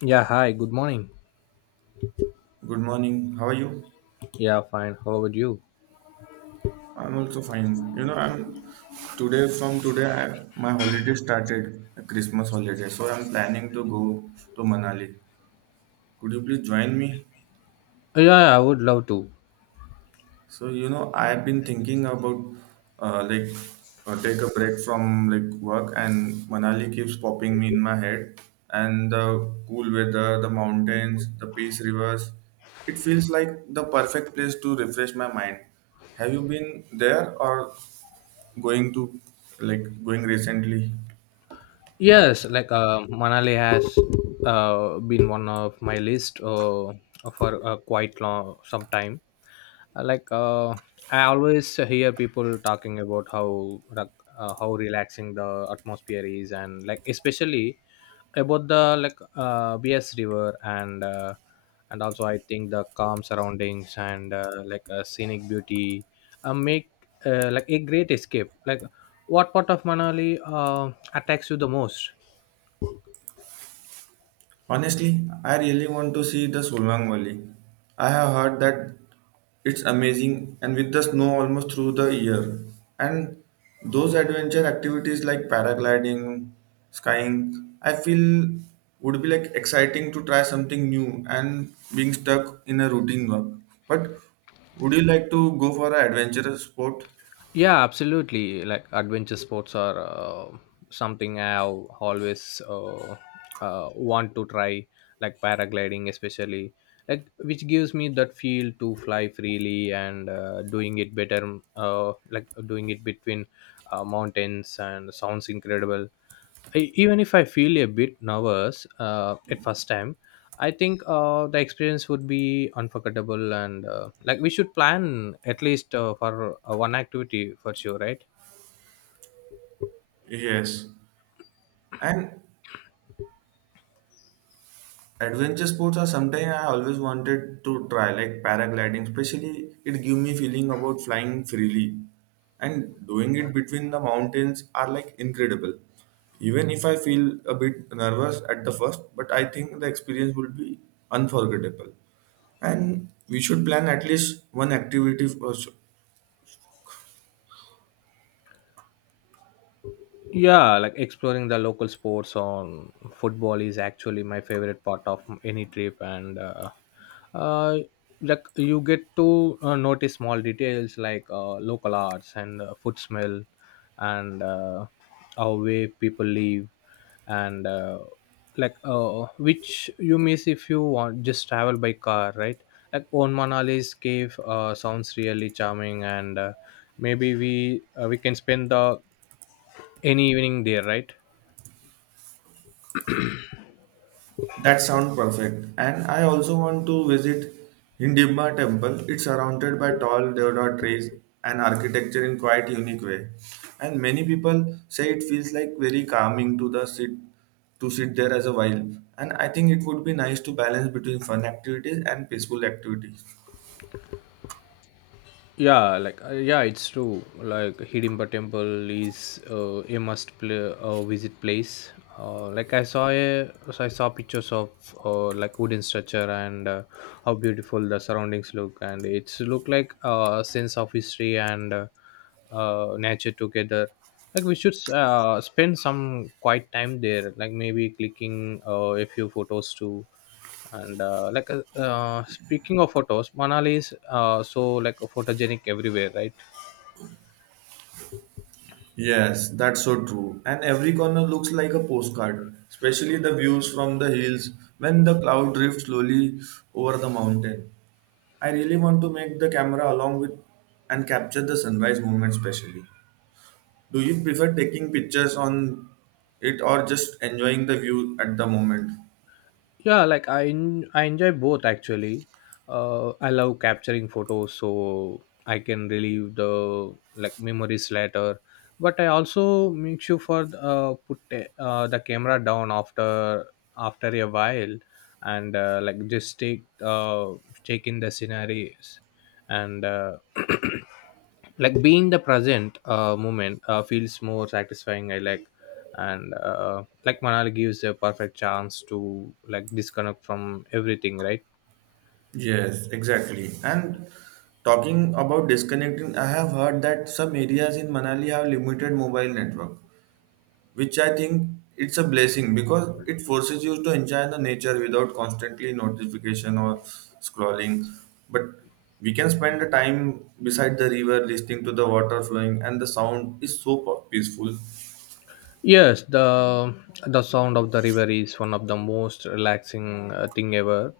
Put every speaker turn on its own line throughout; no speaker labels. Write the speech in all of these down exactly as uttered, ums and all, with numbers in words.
Yeah, hi, good morning.
Good morning. How are you?
Yeah, fine. How about you?
I'm also fine. You know, I'm today from today I, my holiday started, a Christmas holiday. So I'm planning to go to Manali. Could you please join me?
Yeah, I would love to.
So you know, I've been thinking about uh, like uh, take a break from like work, and Manali keeps popping me in my head. And the cool weather, the mountains, the peace rivers, it feels like the perfect place to refresh my mind. Have you been there or going to like going recently.
Yes, like uh, Manali has uh, been one of my list, uh, for uh, quite long some time. Uh, like uh, I always hear people talking about how like, uh, how relaxing the atmosphere is, and like especially about the like uh, bs river, and uh, and also I think the calm surroundings and, uh, like a scenic beauty uh, make uh, like a great escape. Like, what part of manali uh, attacks you the most?
Honestly, I really want to see the Solang Valley. I have heard that it's amazing and with the snow almost through the year. And those adventure activities like paragliding, skying, I feel would be like exciting to try something new and being stuck in a routine work. But would you like to go for an adventurous sport?
Yeah, absolutely. Like adventure sports are, uh, something I al- always uh, uh, want to try, like paragliding, especially, like which gives me that feel to fly freely and, uh, doing it better, uh, like doing it between uh, mountains, and sounds incredible. I- even if I feel a bit nervous uh, at first time, I think uh, the experience would be unforgettable, and, uh, like we should plan at least, uh, for uh, one activity for sure, right?
Yes. And adventure sports are something I always wanted to try, like paragliding. Especially, it give me feeling about flying freely, and doing it between the mountains are like incredible. Even if I feel a bit nervous at the first, but I think the experience will be unforgettable. And we should plan at least one activity for, sure.
Yeah, like exploring the local sports on football is actually my favorite part of any trip, and uh, uh, like you get to uh, notice small details like, uh, local arts and uh, food smell, and uh, how way people live, and uh, like uh, which you miss if you want just travel by car, right? Like on manali's cave uh, sounds really charming, and, uh, maybe we uh, we can spend the any evening there, right?
That sounds perfect. And I also want to visit Hindimba temple. It's surrounded by tall deodar trees and architecture in quite unique way. And many people say it feels like very calming to the sit to sit there as a while. And I think it would be nice to balance between fun activities and peaceful activities.
Yeah, like uh, yeah, it's true. Like Hidimba Temple is, uh, a must play, uh, visit place. Uh, like I saw a, so I saw pictures of, uh, like wooden structure, and uh, how beautiful the surroundings look, and it's look like a sense of history and uh, uh, nature together. Like we should, uh, spend some quiet time there, like maybe clicking uh, a few photos too. And uh, like uh, uh, Speaking of photos, manali is, uh, so like photogenic everywhere, right?
Yes, that's so true. And every corner looks like a postcard, especially the views from the hills when the cloud drifts slowly over the mountain. I really want to make the camera along with and capture the sunrise moment specially. Do you prefer taking pictures on it or just enjoying the view at the moment?
Yeah, like i en- i enjoy both actually. uh I love capturing photos so I can relive the like memories later, but I also make sure for uh put the- uh, the camera down after after a while, and, uh, like just take uh take in the scenarios, and uh, like being the present uh moment uh, feels more satisfying I like. And, uh, like manali gives a perfect chance to like disconnect from everything, right?
Yes, exactly. And talking about disconnecting, I have heard that some areas in Manali have limited mobile network, which I think it's a blessing because it forces you to enjoy the nature without constantly notification or scrolling. But we can spend the time beside the river listening to the water flowing and the sound is so pu- peaceful.
Yes, the the sound of the river is one of the most relaxing, uh, thing ever.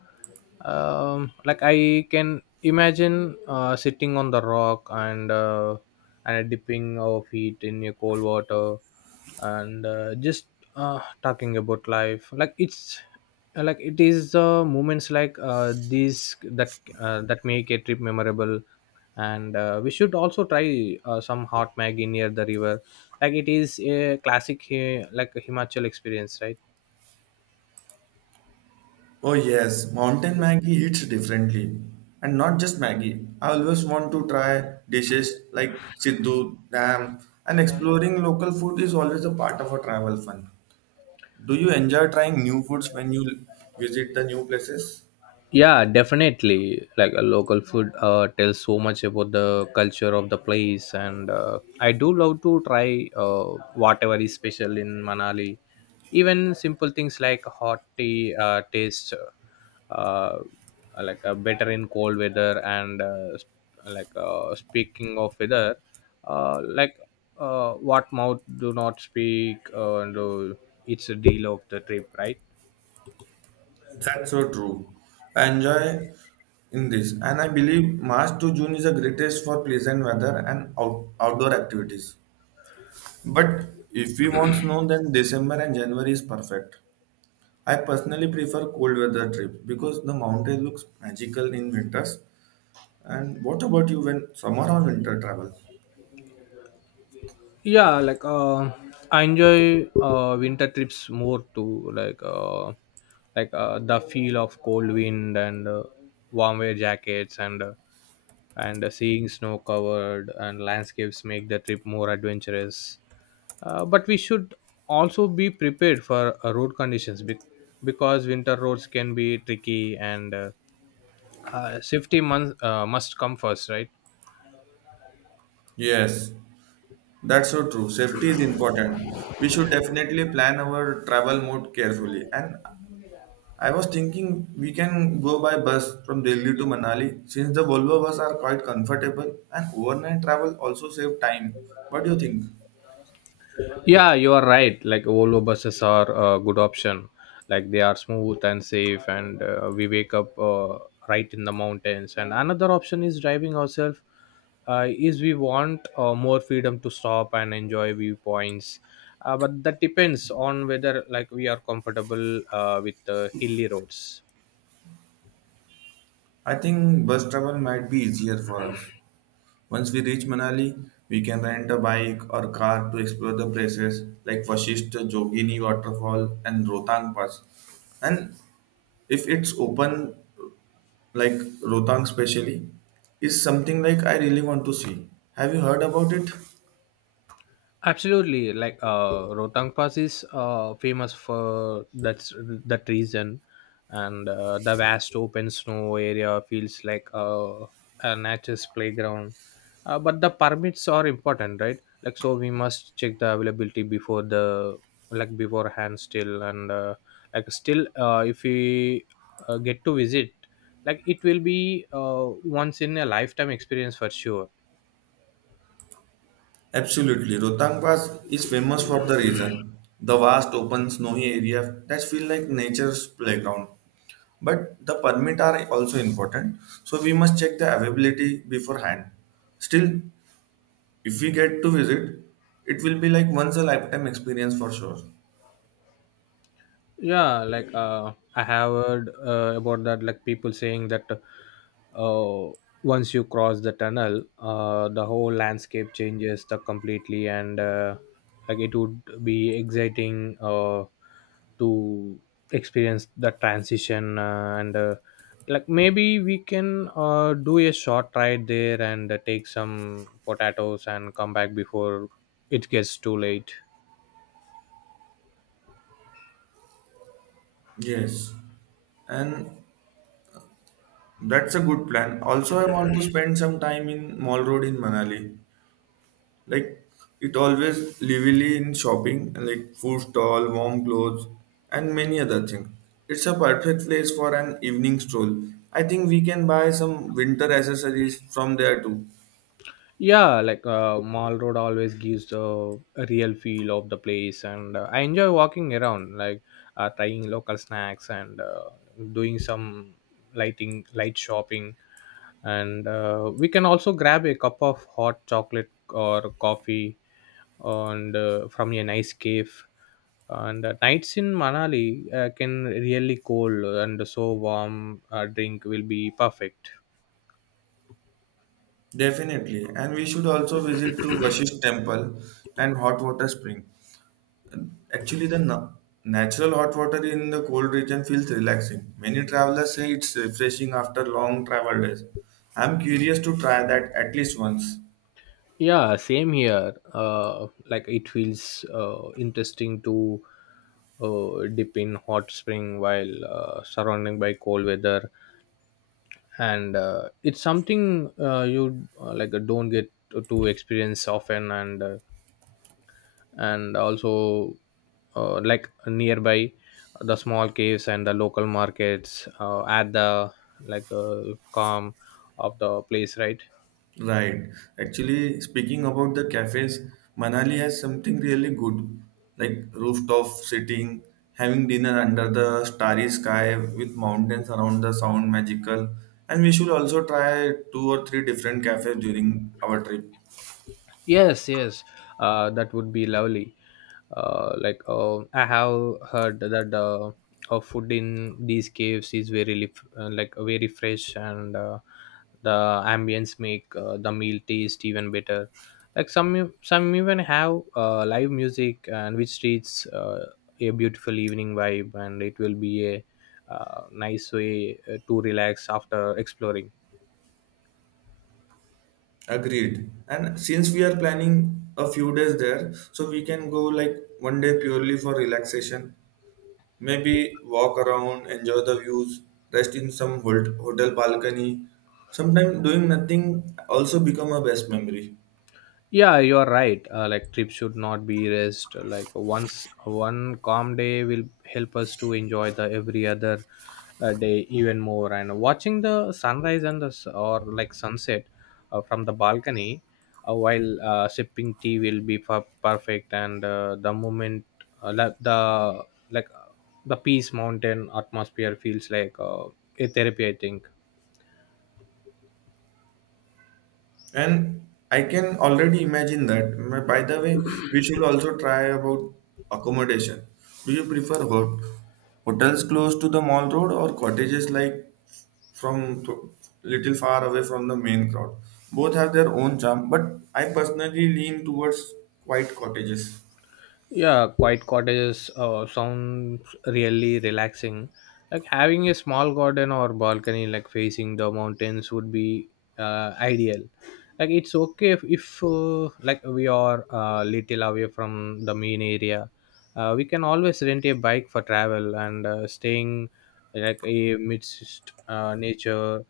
um, Like I can imagine uh, sitting on the rock, and uh, and dipping our feet in your cold water, and uh, just, uh, talking about life. Like it's like it is, uh, moments like, uh, these that, uh, that make a trip memorable. And, uh, we should also try uh, some hot maggi near the river. Like it is a classic, uh, like a himachal experience, right?
Oh yes, mountain Maggie hits differently. And not just Maggie. I always want to try dishes like Siddhu, Dam, and exploring local food is always a part of a travel fun. Do you enjoy trying new foods when you visit the new places?
Yeah, definitely. Like a local food uh, tells so much about the culture of the place, and, uh, I do love to try uh, whatever is special in Manali. Even simple things like hot tea uh, taste, uh, like uh, better in cold weather, and, uh, sp- like uh, speaking of weather, uh, like uh, what mouth do not speak, uh, and, uh, it's a deal of the trip, right?
That's so true. I enjoy in this, and I believe March to June is the greatest for pleasant weather and out- outdoor activities. But if we want snow, then December and January is perfect. I personally prefer cold weather trips because the mountain looks magical in winters. And what about you when summer or winter travel?
Yeah, like uh, I enjoy uh, winter trips more too. Like uh, like uh, the feel of cold wind and uh, warm wear jackets and uh, and uh, seeing snow covered and landscapes make the trip more adventurous. Uh, but we should also be prepared for, uh, road conditions be- because winter roads can be tricky, and uh, uh, safety mon- uh, must come first, right?
Yes, that's so true. Safety is important. We should definitely plan our travel mode carefully. And I was thinking we can go by bus from Delhi to Manali since the Volvo bus are quite comfortable and overnight travel also save time. What do you think?
Yeah, you are right. Like Volvo buses are a good option. Like they are smooth and safe, and, uh, we wake up, uh, right in the mountains. And another option is driving ourselves. Uh, is we want, uh, more freedom to stop and enjoy viewpoints, uh, but that depends on whether like we are comfortable uh, with the hilly roads.
I think bus travel might be easier for us. Once we reach Manali, we can rent a bike or car to explore the places like Vashishta Jogini waterfall and Rotang Pass. And if it's open, like Rotang specially, is something like I really want to see. Have you heard about it?
Absolutely, like uh, Rotang Pass is, uh, famous for that's that reason, and, uh, the vast open snow area feels like, uh, a nature's playground. Uh, but the permits are important, right? Like so, we must check the availability before the like beforehand still, and uh, like still, uh, if we, uh, get to visit, like it will be, uh, once in a lifetime experience for sure.
Absolutely. Rotang Pass is famous for the reason. The vast open snowy area that feel like nature's playground. But the permit are also important, so we must check the availability beforehand. Still, if we get to visit, it will be like once a lifetime experience for sure.
Yeah, like uh, I have heard uh, about that, like people saying that, uh, once you cross the tunnel, uh, the whole landscape changes the completely, and, uh, like it would be exciting, uh, to experience the transition, uh, and uh, like maybe we can uh, do a short ride there, and uh, take some potatoes and come back before it gets too late.
Yes. And that's a good plan. Also, I want to spend some time in Mall Road in Manali. Like it always lively in shopping and like food stall, warm clothes, and many other things. It's a perfect place for an evening stroll. I think we can buy some winter accessories from there too.
Yeah, like uh, mall road always gives the real feel of the place, and, uh, I enjoy walking around, like, uh, trying local snacks and uh, doing some lighting light shopping, and uh, we can also grab a cup of hot chocolate or coffee, and uh, from a nice cave, and uh, nights in manali uh, can really cool, and so warm uh, drink will be perfect.
Definitely. And we should also visit to Vashisht temple and hot water spring. Actually, the na- natural hot water in the cold region feels relaxing. Many travelers say it's refreshing after long travel days. I'm curious to try that at least once.
Yeah, same here. Uh, like it feels, uh, interesting to, uh, dip in hot spring while, uh, surrounding by cold weather, and, uh, it's something, uh, you uh, like uh, don't get to to experience often, and uh, and also, uh, like nearby the small caves and the local markets uh, add the, like uh, calm of the place, right?
Right. Actually, speaking about the cafes, Manali has something really good, like rooftop sitting, having dinner under the starry sky with mountains around the sound magical. And we should also try two or three different cafes during our trip.
Yes, yes, uh, that would be lovely. uh, like uh, I have heard that, uh, uh, food in these caves is very lif- uh, like very fresh, and, uh, the ambience make, uh, the meal taste even better. Like some some even have, uh, live music, and which treats, uh, a beautiful evening vibe, and it will be a, uh, nice way, uh, to relax after exploring.
Agreed. And since we are planning a few days there, so we can go like one day purely for relaxation. Maybe walk around, enjoy the views, rest in some hol- hotel balcony. Sometimes doing nothing also become a best memory.
Yeah, you are right, uh, like trips should not be rest. Like once one calm day will help us to enjoy the every other, uh, day even more. And watching the sunrise and the s- or like sunset, uh, from the balcony, uh, while, uh, sipping tea will be per- perfect. And, uh, the moment, uh, la- the like uh, the peace mountain atmosphere feels like, uh, a therapy I think.
And I can already imagine that. My- By the way, we should also try about accommodation. Do you prefer hot- hotels close to the mall road or cottages like from th- little far away from the main crowd? Both have their own charm, but I personally lean towards quiet cottages.
Yeah, quiet cottages uh, sounds really relaxing. Like having a small garden or balcony, like facing the mountains, would be, uh, ideal. Like it's okay if, if uh, like we are, uh, little away from the main area. Uh, we can always rent a bike for travel, and, uh, staying like a midst, uh, nature,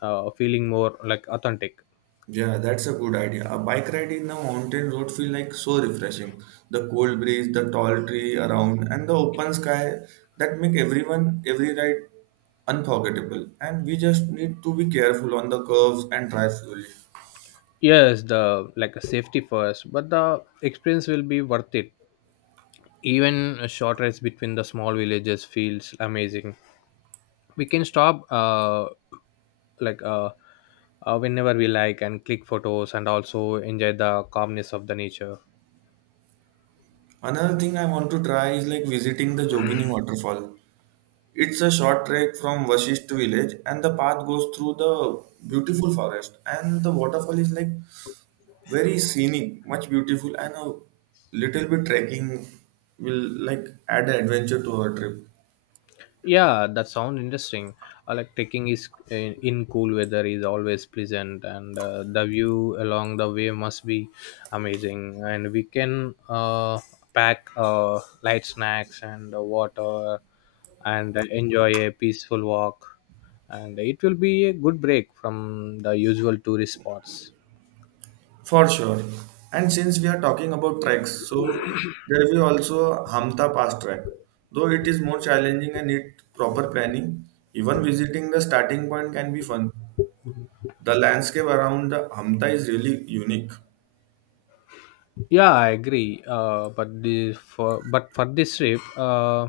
uh, feeling more like authentic.
Yeah, that's a good idea. A bike ride in the mountain road feel like so refreshing. The cold breeze, the tall tree around, and the open sky that make everyone every ride unforgettable. And we just need to be careful on the curves and drive slowly.
Yes, the like safety first, but the experience will be worth it. Even a short rides between the small villages feels amazing. We can stop, uh, like uh, uh, whenever we like and click photos, and also enjoy the calmness of the nature.
Another thing I want to try is like visiting the Jogini waterfall. It's a short trek from Vasishth village, and the path goes through the beautiful forest. And the waterfall is like very scenic, much beautiful, and a little bit trekking will like add an adventure to our trip
Yeah, that sound interesting. Uh, like trekking is in, in cool weather is always pleasant, and, uh, the view along the way must be amazing. And we can, uh, pack, uh, light snacks and uh, water, and uh, enjoy a peaceful walk, and it will be a good break from the usual tourist spots.
for sure. And since we are talking about treks, so there will also Hamta Pass trek. Though it is more challenging and need proper planning, even visiting the starting point can be fun. The landscape around the Hamta is really unique.
Yeah, I agree, uh, but the for but for this trip, uh,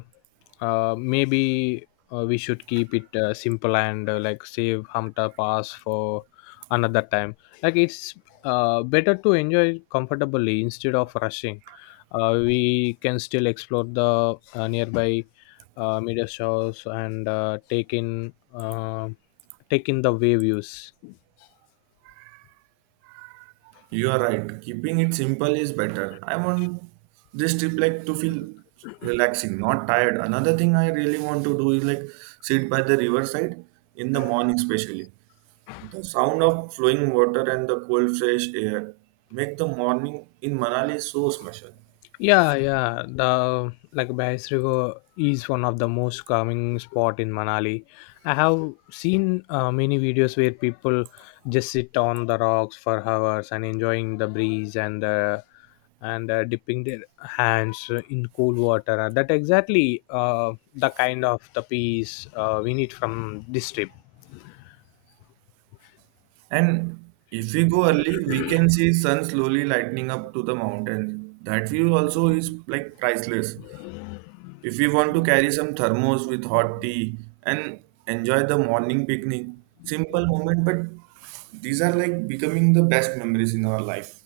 uh, maybe, uh, we should keep it, uh, simple, and, uh, like save hamta pass for another time. Like it's, uh, better to enjoy comfortably instead of rushing. Uh, we can still explore the, uh, nearby, uh, media shows, and uh, take in uh, take in the way views.
You are right. Keeping it simple is better. I want this trip like to feel relaxing, not tired. Another thing I really want to do is like sit by the riverside in the morning, especially. The sound of flowing water and the cold fresh air make the morning in Manali so special.
Yeah, yeah. The like Bass River is one of the most calming spot in Manali. I have seen uh, many videos where people just sit on the rocks for hours and enjoying the breeze and uh, and uh, dipping their hands in cool water. That exactly uh, the kind of the peace uh, we need from this trip.
And if we go early, we can see sun slowly lightening up to the mountains. That view also is like priceless. If we want to carry some thermos with hot tea and enjoy the morning picnic, simple moment, but these are like becoming the best memories in our life.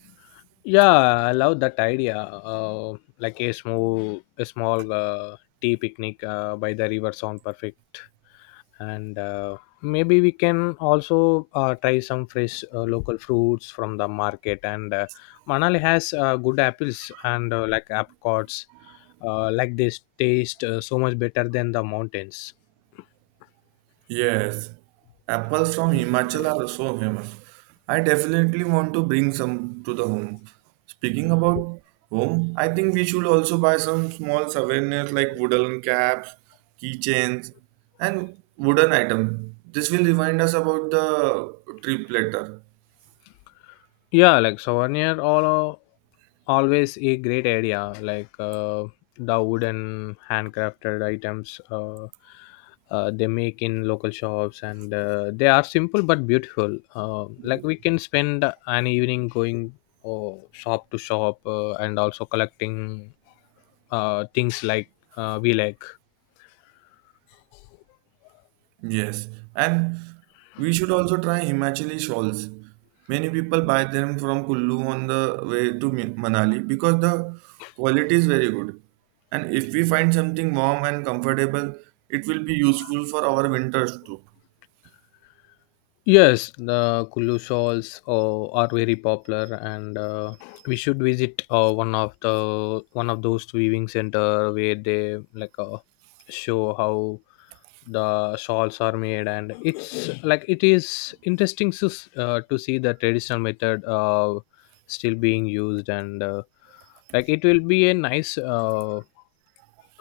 Yeah, I love that idea. Uh, like a small, a small uh, tea picnic uh, by the river sound perfect. And, uh, maybe we can also uh, try some fresh, uh, local fruits from the market. And uh, Manali has, uh, good apples, and uh, like apricots. Uh, like this taste, uh, so much better than the mountains.
Yes, apples from Himachal are so famous. I definitely want to bring some to the home. Speaking about home, I think we should also buy some small souvenirs like wooden caps, keychains, and wooden items. This will remind us about the trip later.
Yeah, like souvenir all always a great area, like uh, the wooden handcrafted items uh, uh, they make in local shops, and uh, they are simple but beautiful. Uh, like we can spend an evening going uh, shop to shop, uh, and also collecting uh, things, like uh, we like.
Yes, and we should also try Himachali shawls. Many people buy them from Kullu on the way to Mi- Manali because the quality is very good. And if we find something warm and comfortable, it will be useful for our winters too.
Yes, the Kulu shawls uh, are very popular, and uh, we should visit uh, one of the one of those weaving center where they, like, uh, show how the shawls are made. And it's like it is interesting to s- uh, to see the traditional method, uh, still being used. And uh, like it will be a nice, uh,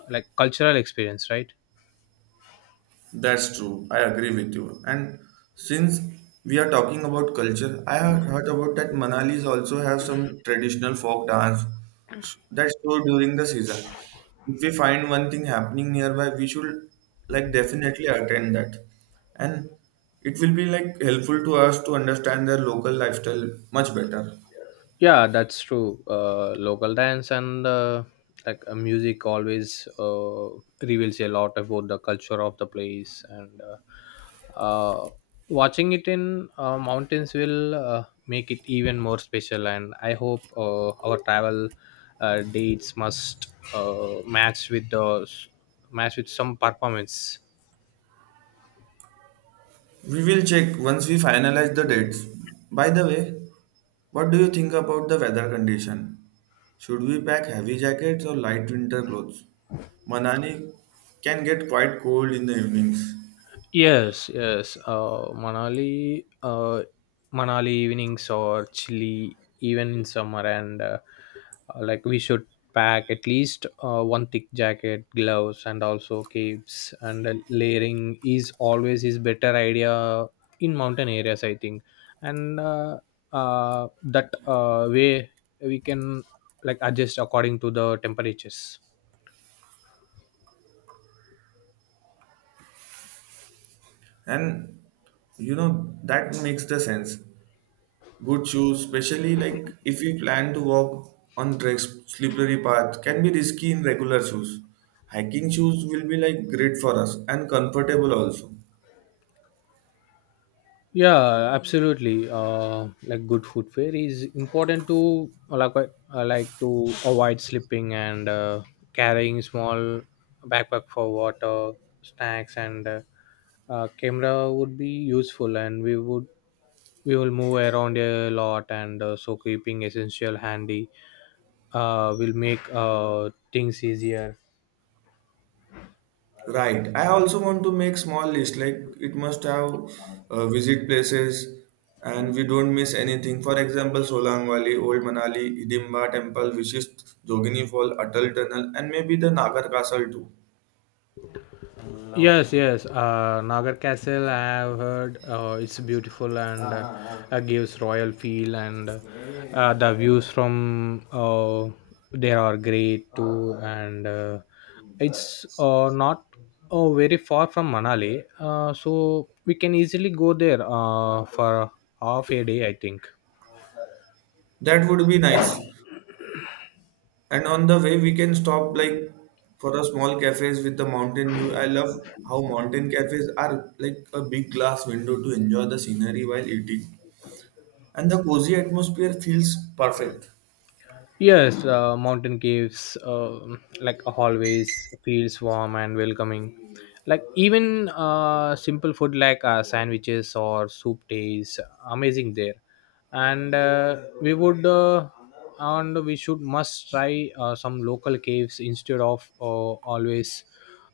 like, cultural experience, right?
That's true. I agree with you. And since we are talking about culture, I had heard about that Manalis also have some traditional folk dance that's show during the season. If we find one thing happening nearby, we should like definitely attend that. And it will be like helpful to us to understand their local lifestyle much better.
Yeah, that's true. Uh, local dance and, uh, like, uh, music always uh, reveals a lot about the culture of the place. And uh, uh, watching it in uh, mountains will uh, make it even more special. And I hope uh, our travel uh, dates must uh, match with the match with some performance.
We will check once we finalize the dates. By the way, what do you think about the weather condition? Should we pack heavy jackets or light winter clothes? Manali can get quite cold in the evenings.
Yes, yes. Uh, Manali, uh, Manali evenings or chilly even in summer, and uh, uh, like we should pack at least uh, one thick jacket, gloves, and also capes. And uh, layering is always is better idea in mountain areas, I think. And uh, uh, that, uh, way we can, like, adjust according to the temperatures.
And you know, that makes the sense. Good shoes, especially like if we plan to walk on tracks, slippery path, can be risky in regular shoes. Hiking shoes will be like great for us and comfortable also.
Yeah, absolutely. Uh like good food fare is important, to like uh, like to avoid slipping. And uh, carrying small backpack for water, snacks, and uh, uh, camera would be useful. And we would we will move around a lot, and uh, so keeping essential handy uh will make uh things easier.
Right. I also want to make small list. Like it must have uh, visit places, and we don't miss anything. For example, Solang Valley, Old Manali, Hidimba Temple, Vishist Jogini Fall, Atal Tunnel, and maybe the Nagar Castle too.
Yes, yes. Uh, Nagar Castle, I have heard uh, it's beautiful, and uh, uh, gives royal feel. And uh, uh, the views from uh, there are great too. And uh, it's uh, not uh, very far from Manali, uh, so we can easily go there uh, for half a day, I think.
That would be nice. And on the way, we can stop like for a small cafes with the mountain view. I love how mountain cafes are like a big glass window to enjoy the scenery while eating, and the cozy atmosphere feels perfect.
Yes, uh, mountain caves, um like hallways, feels warm and welcoming. Like even uh, simple food like uh, sandwiches or soup tastes amazing there. And uh, we would uh, and we should must try uh, some local caves instead of uh, always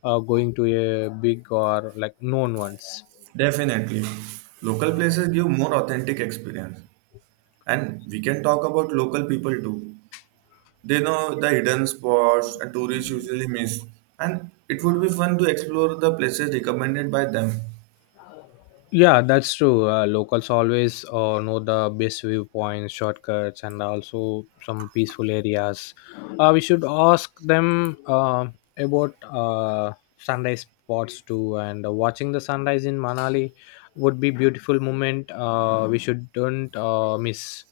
uh, going to a big or like known ones.
Definitely. Local places give more authentic experience. And we can talk about local people too. They know the hidden spots and tourists usually miss. And it would be fun to explore the places recommended by them.
Yeah, that's true. Uh, locals always uh, know the best viewpoints, shortcuts, and also some peaceful areas. Uh, we should ask them uh, about uh, sunrise spots too. And uh, watching the sunrise in Manali would be beautiful moment. Uh, we shouldn't uh, miss.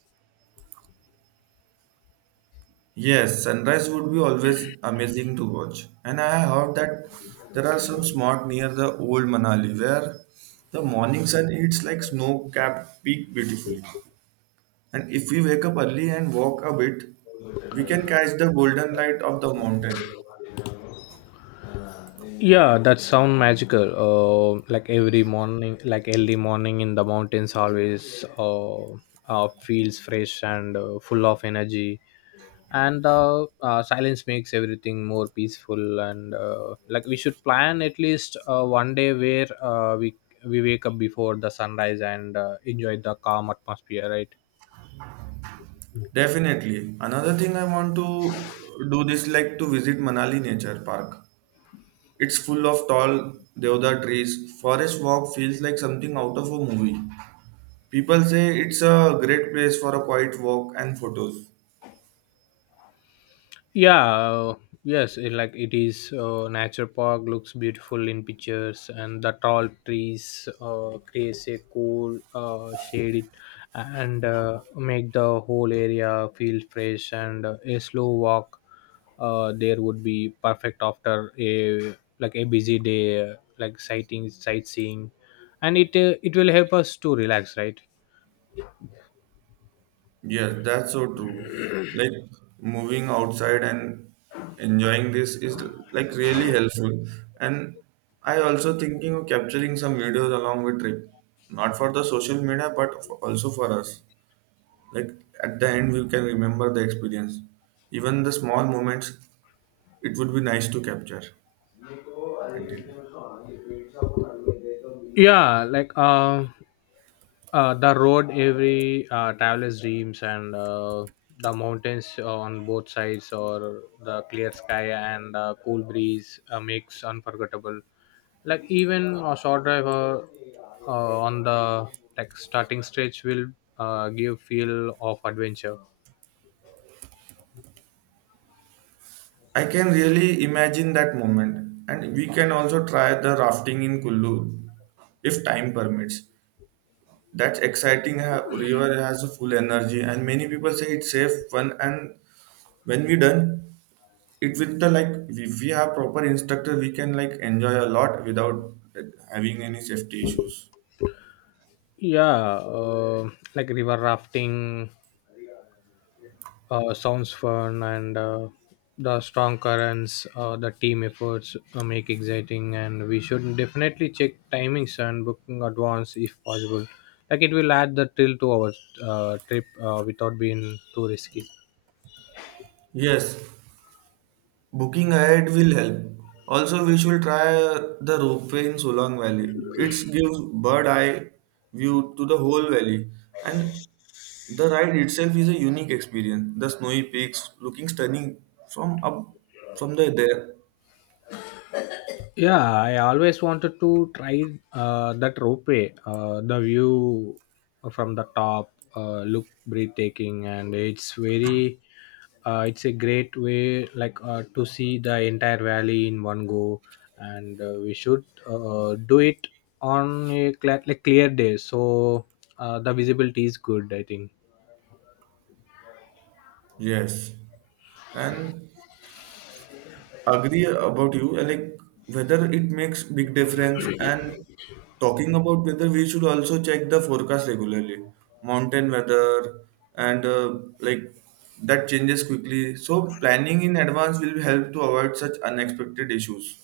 Yes, sunrise would be always amazing to watch. And I heard that there are some spots near the old Manali where the morning sun hits like snow-capped peak beautifully. And if we wake up early and walk a bit, we can catch the golden light of the mountain.
Yeah, that sound magical. Uh, like every morning, like early morning in the mountains, always uh, uh, feels fresh and uh, full of energy. And uh, uh, silence makes everything more peaceful. And uh, like we should plan at least uh, one day where uh, we we wake up before the sunrise and uh, enjoy the calm atmosphere, right?
Definitely. Another thing I want to do this like to visit Manali Nature Park. It's full of tall deodar trees. Forest walk feels like something out of a movie. People say it's a great place for a quiet walk and photos.
Yeah, uh, yes, it, like it is. Uh, nature park looks beautiful in pictures, and the tall trees uh, creates a cool uh, shade and uh, make the whole area feel fresh. And uh, a slow walk uh, there would be perfect after a like a busy day, uh, like sighting, sightseeing, and it uh, it will help us to relax, right?
Yes, that's so true. Like moving outside and enjoying this is like really helpful. And I also thinking of capturing some videos along with trip, not for the social media, but for, also for us. Like at the end, we can remember the experience, even the small moments. It would be nice to capture. Continue.
Yeah, like uh uh, the road every uh, traveler's dreams. And uh, the mountains on both sides or the clear sky and the cool breeze uh, makes unforgettable. Like even a short drive uh, uh, on the, like, starting stretch will uh, give feel of adventure.
I can really imagine that moment, and we can also try the rafting in Kullu if time permits. That's exciting. Ha- River has a full energy, and many people say it's safe. Fun, and when we done it with the like, if we have proper instructor, we can like enjoy a lot without like, having any safety issues.
Yeah, uh, like river rafting uh, sounds fun, and uh, the strong currents, uh, the team efforts uh, make exciting. And we should definitely check timings and booking advance if possible. Like it will add the thrill to our uh, trip uh, without being too risky.
Yes, booking ahead will help. Also, we should try uh, the ropeway in Solang Valley. It gives bird eye view to the whole valley, and the ride itself is a unique experience. The snowy peaks looking stunning from up from the there.
Yeah, I always wanted to try uh, that ropeway. Uh, the view from the top uh, look breathtaking, and it's very, uh, it's a great way, like, uh, to see the entire valley in one go. And uh, we should uh, do it on a clear, like clear day, so uh, the visibility is good, I think.
Yes, and agree about you. uh, Like whether it makes big difference, and talking about weather, we should also check the forecast regularly. Mountain weather and uh, like that changes quickly. So planning in advance will help to avoid such unexpected issues.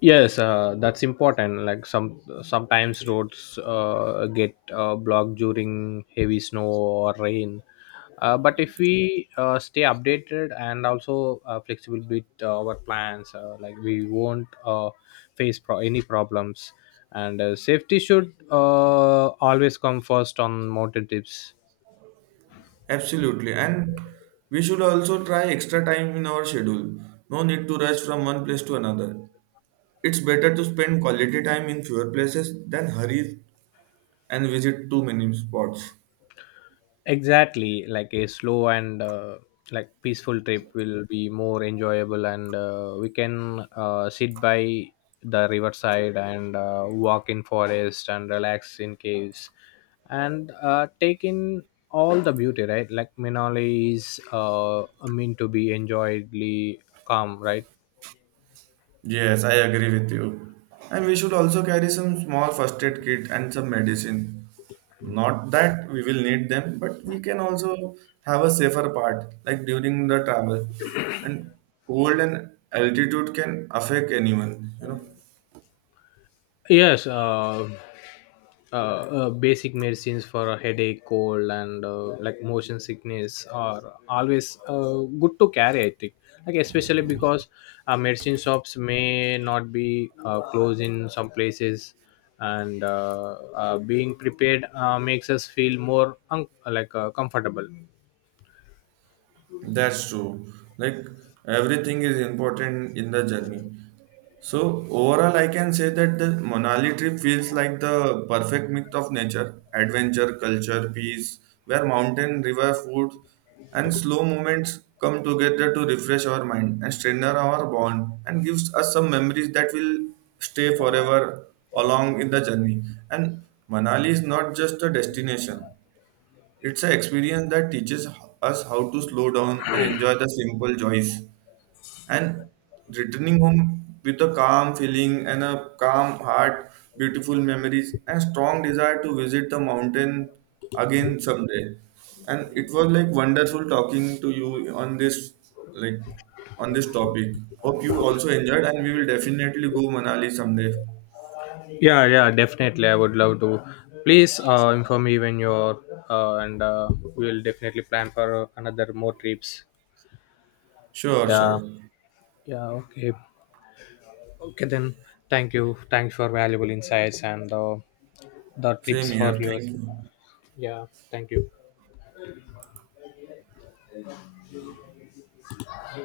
Yes, uh, that's important. Like some sometimes roads uh, get uh, blocked during heavy snow or rain. Uh, but if we uh, stay updated and also uh, flexible with uh, our plans, uh, like we won't uh, face pro- any problems. And uh, safety should uh, always come first on mountain trips.
Absolutely, and we should also try extra time in our schedule. No need to rush from one place to another. It's better to spend quality time in fewer places than hurry and visit too many spots.
Exactly, like a slow and uh, like peaceful trip will be more enjoyable. And uh, we can uh, sit by the riverside and uh, walk in forest and relax in caves and uh, take in all the beauty, right? Like Manali is uh, meant to be enjoyedly calm, right?
Yes, I agree with you. And we should also carry some small first aid kit and some medicine. Not that we will need them, but we can also have a safer part, like during the travel. And cold and altitude can affect anyone, you know.
Yes, uh, uh, uh, basic medicines for a headache, cold, and uh, like motion sickness are always uh, good to carry, I think. Like especially because uh, medicine shops may not be uh, closed in some places, and uh, uh, being prepared uh, makes us feel more un- like uh, comfortable.
That's true. Like everything is important in the journey. So overall, I can say that the Manali trip feels like the perfect mix of nature, adventure, culture, peace, where mountain, river, food, and slow moments come together to refresh our mind and strengthen our bond and gives us some memories that will stay forever along in the journey. And Manali is not just a destination; it's an experience that teaches us how to slow down and enjoy the simple joys. And returning home with a calm feeling and a calm heart, beautiful memories, and strong desire to visit the mountain again someday. And it was like wonderful talking to you on this like on this topic. Hope you also enjoyed and we will definitely go Manali someday.
Yeah, yeah, definitely. I would love to. Please uh, inform me when you're, uh, and uh, we'll definitely plan for another more trips.
Sure,
Yeah,
sure.
yeah, okay. Okay, then thank you. Thanks for valuable insights and uh, the
Same
tips
here.
for your.
Thank you.
Yeah, thank you.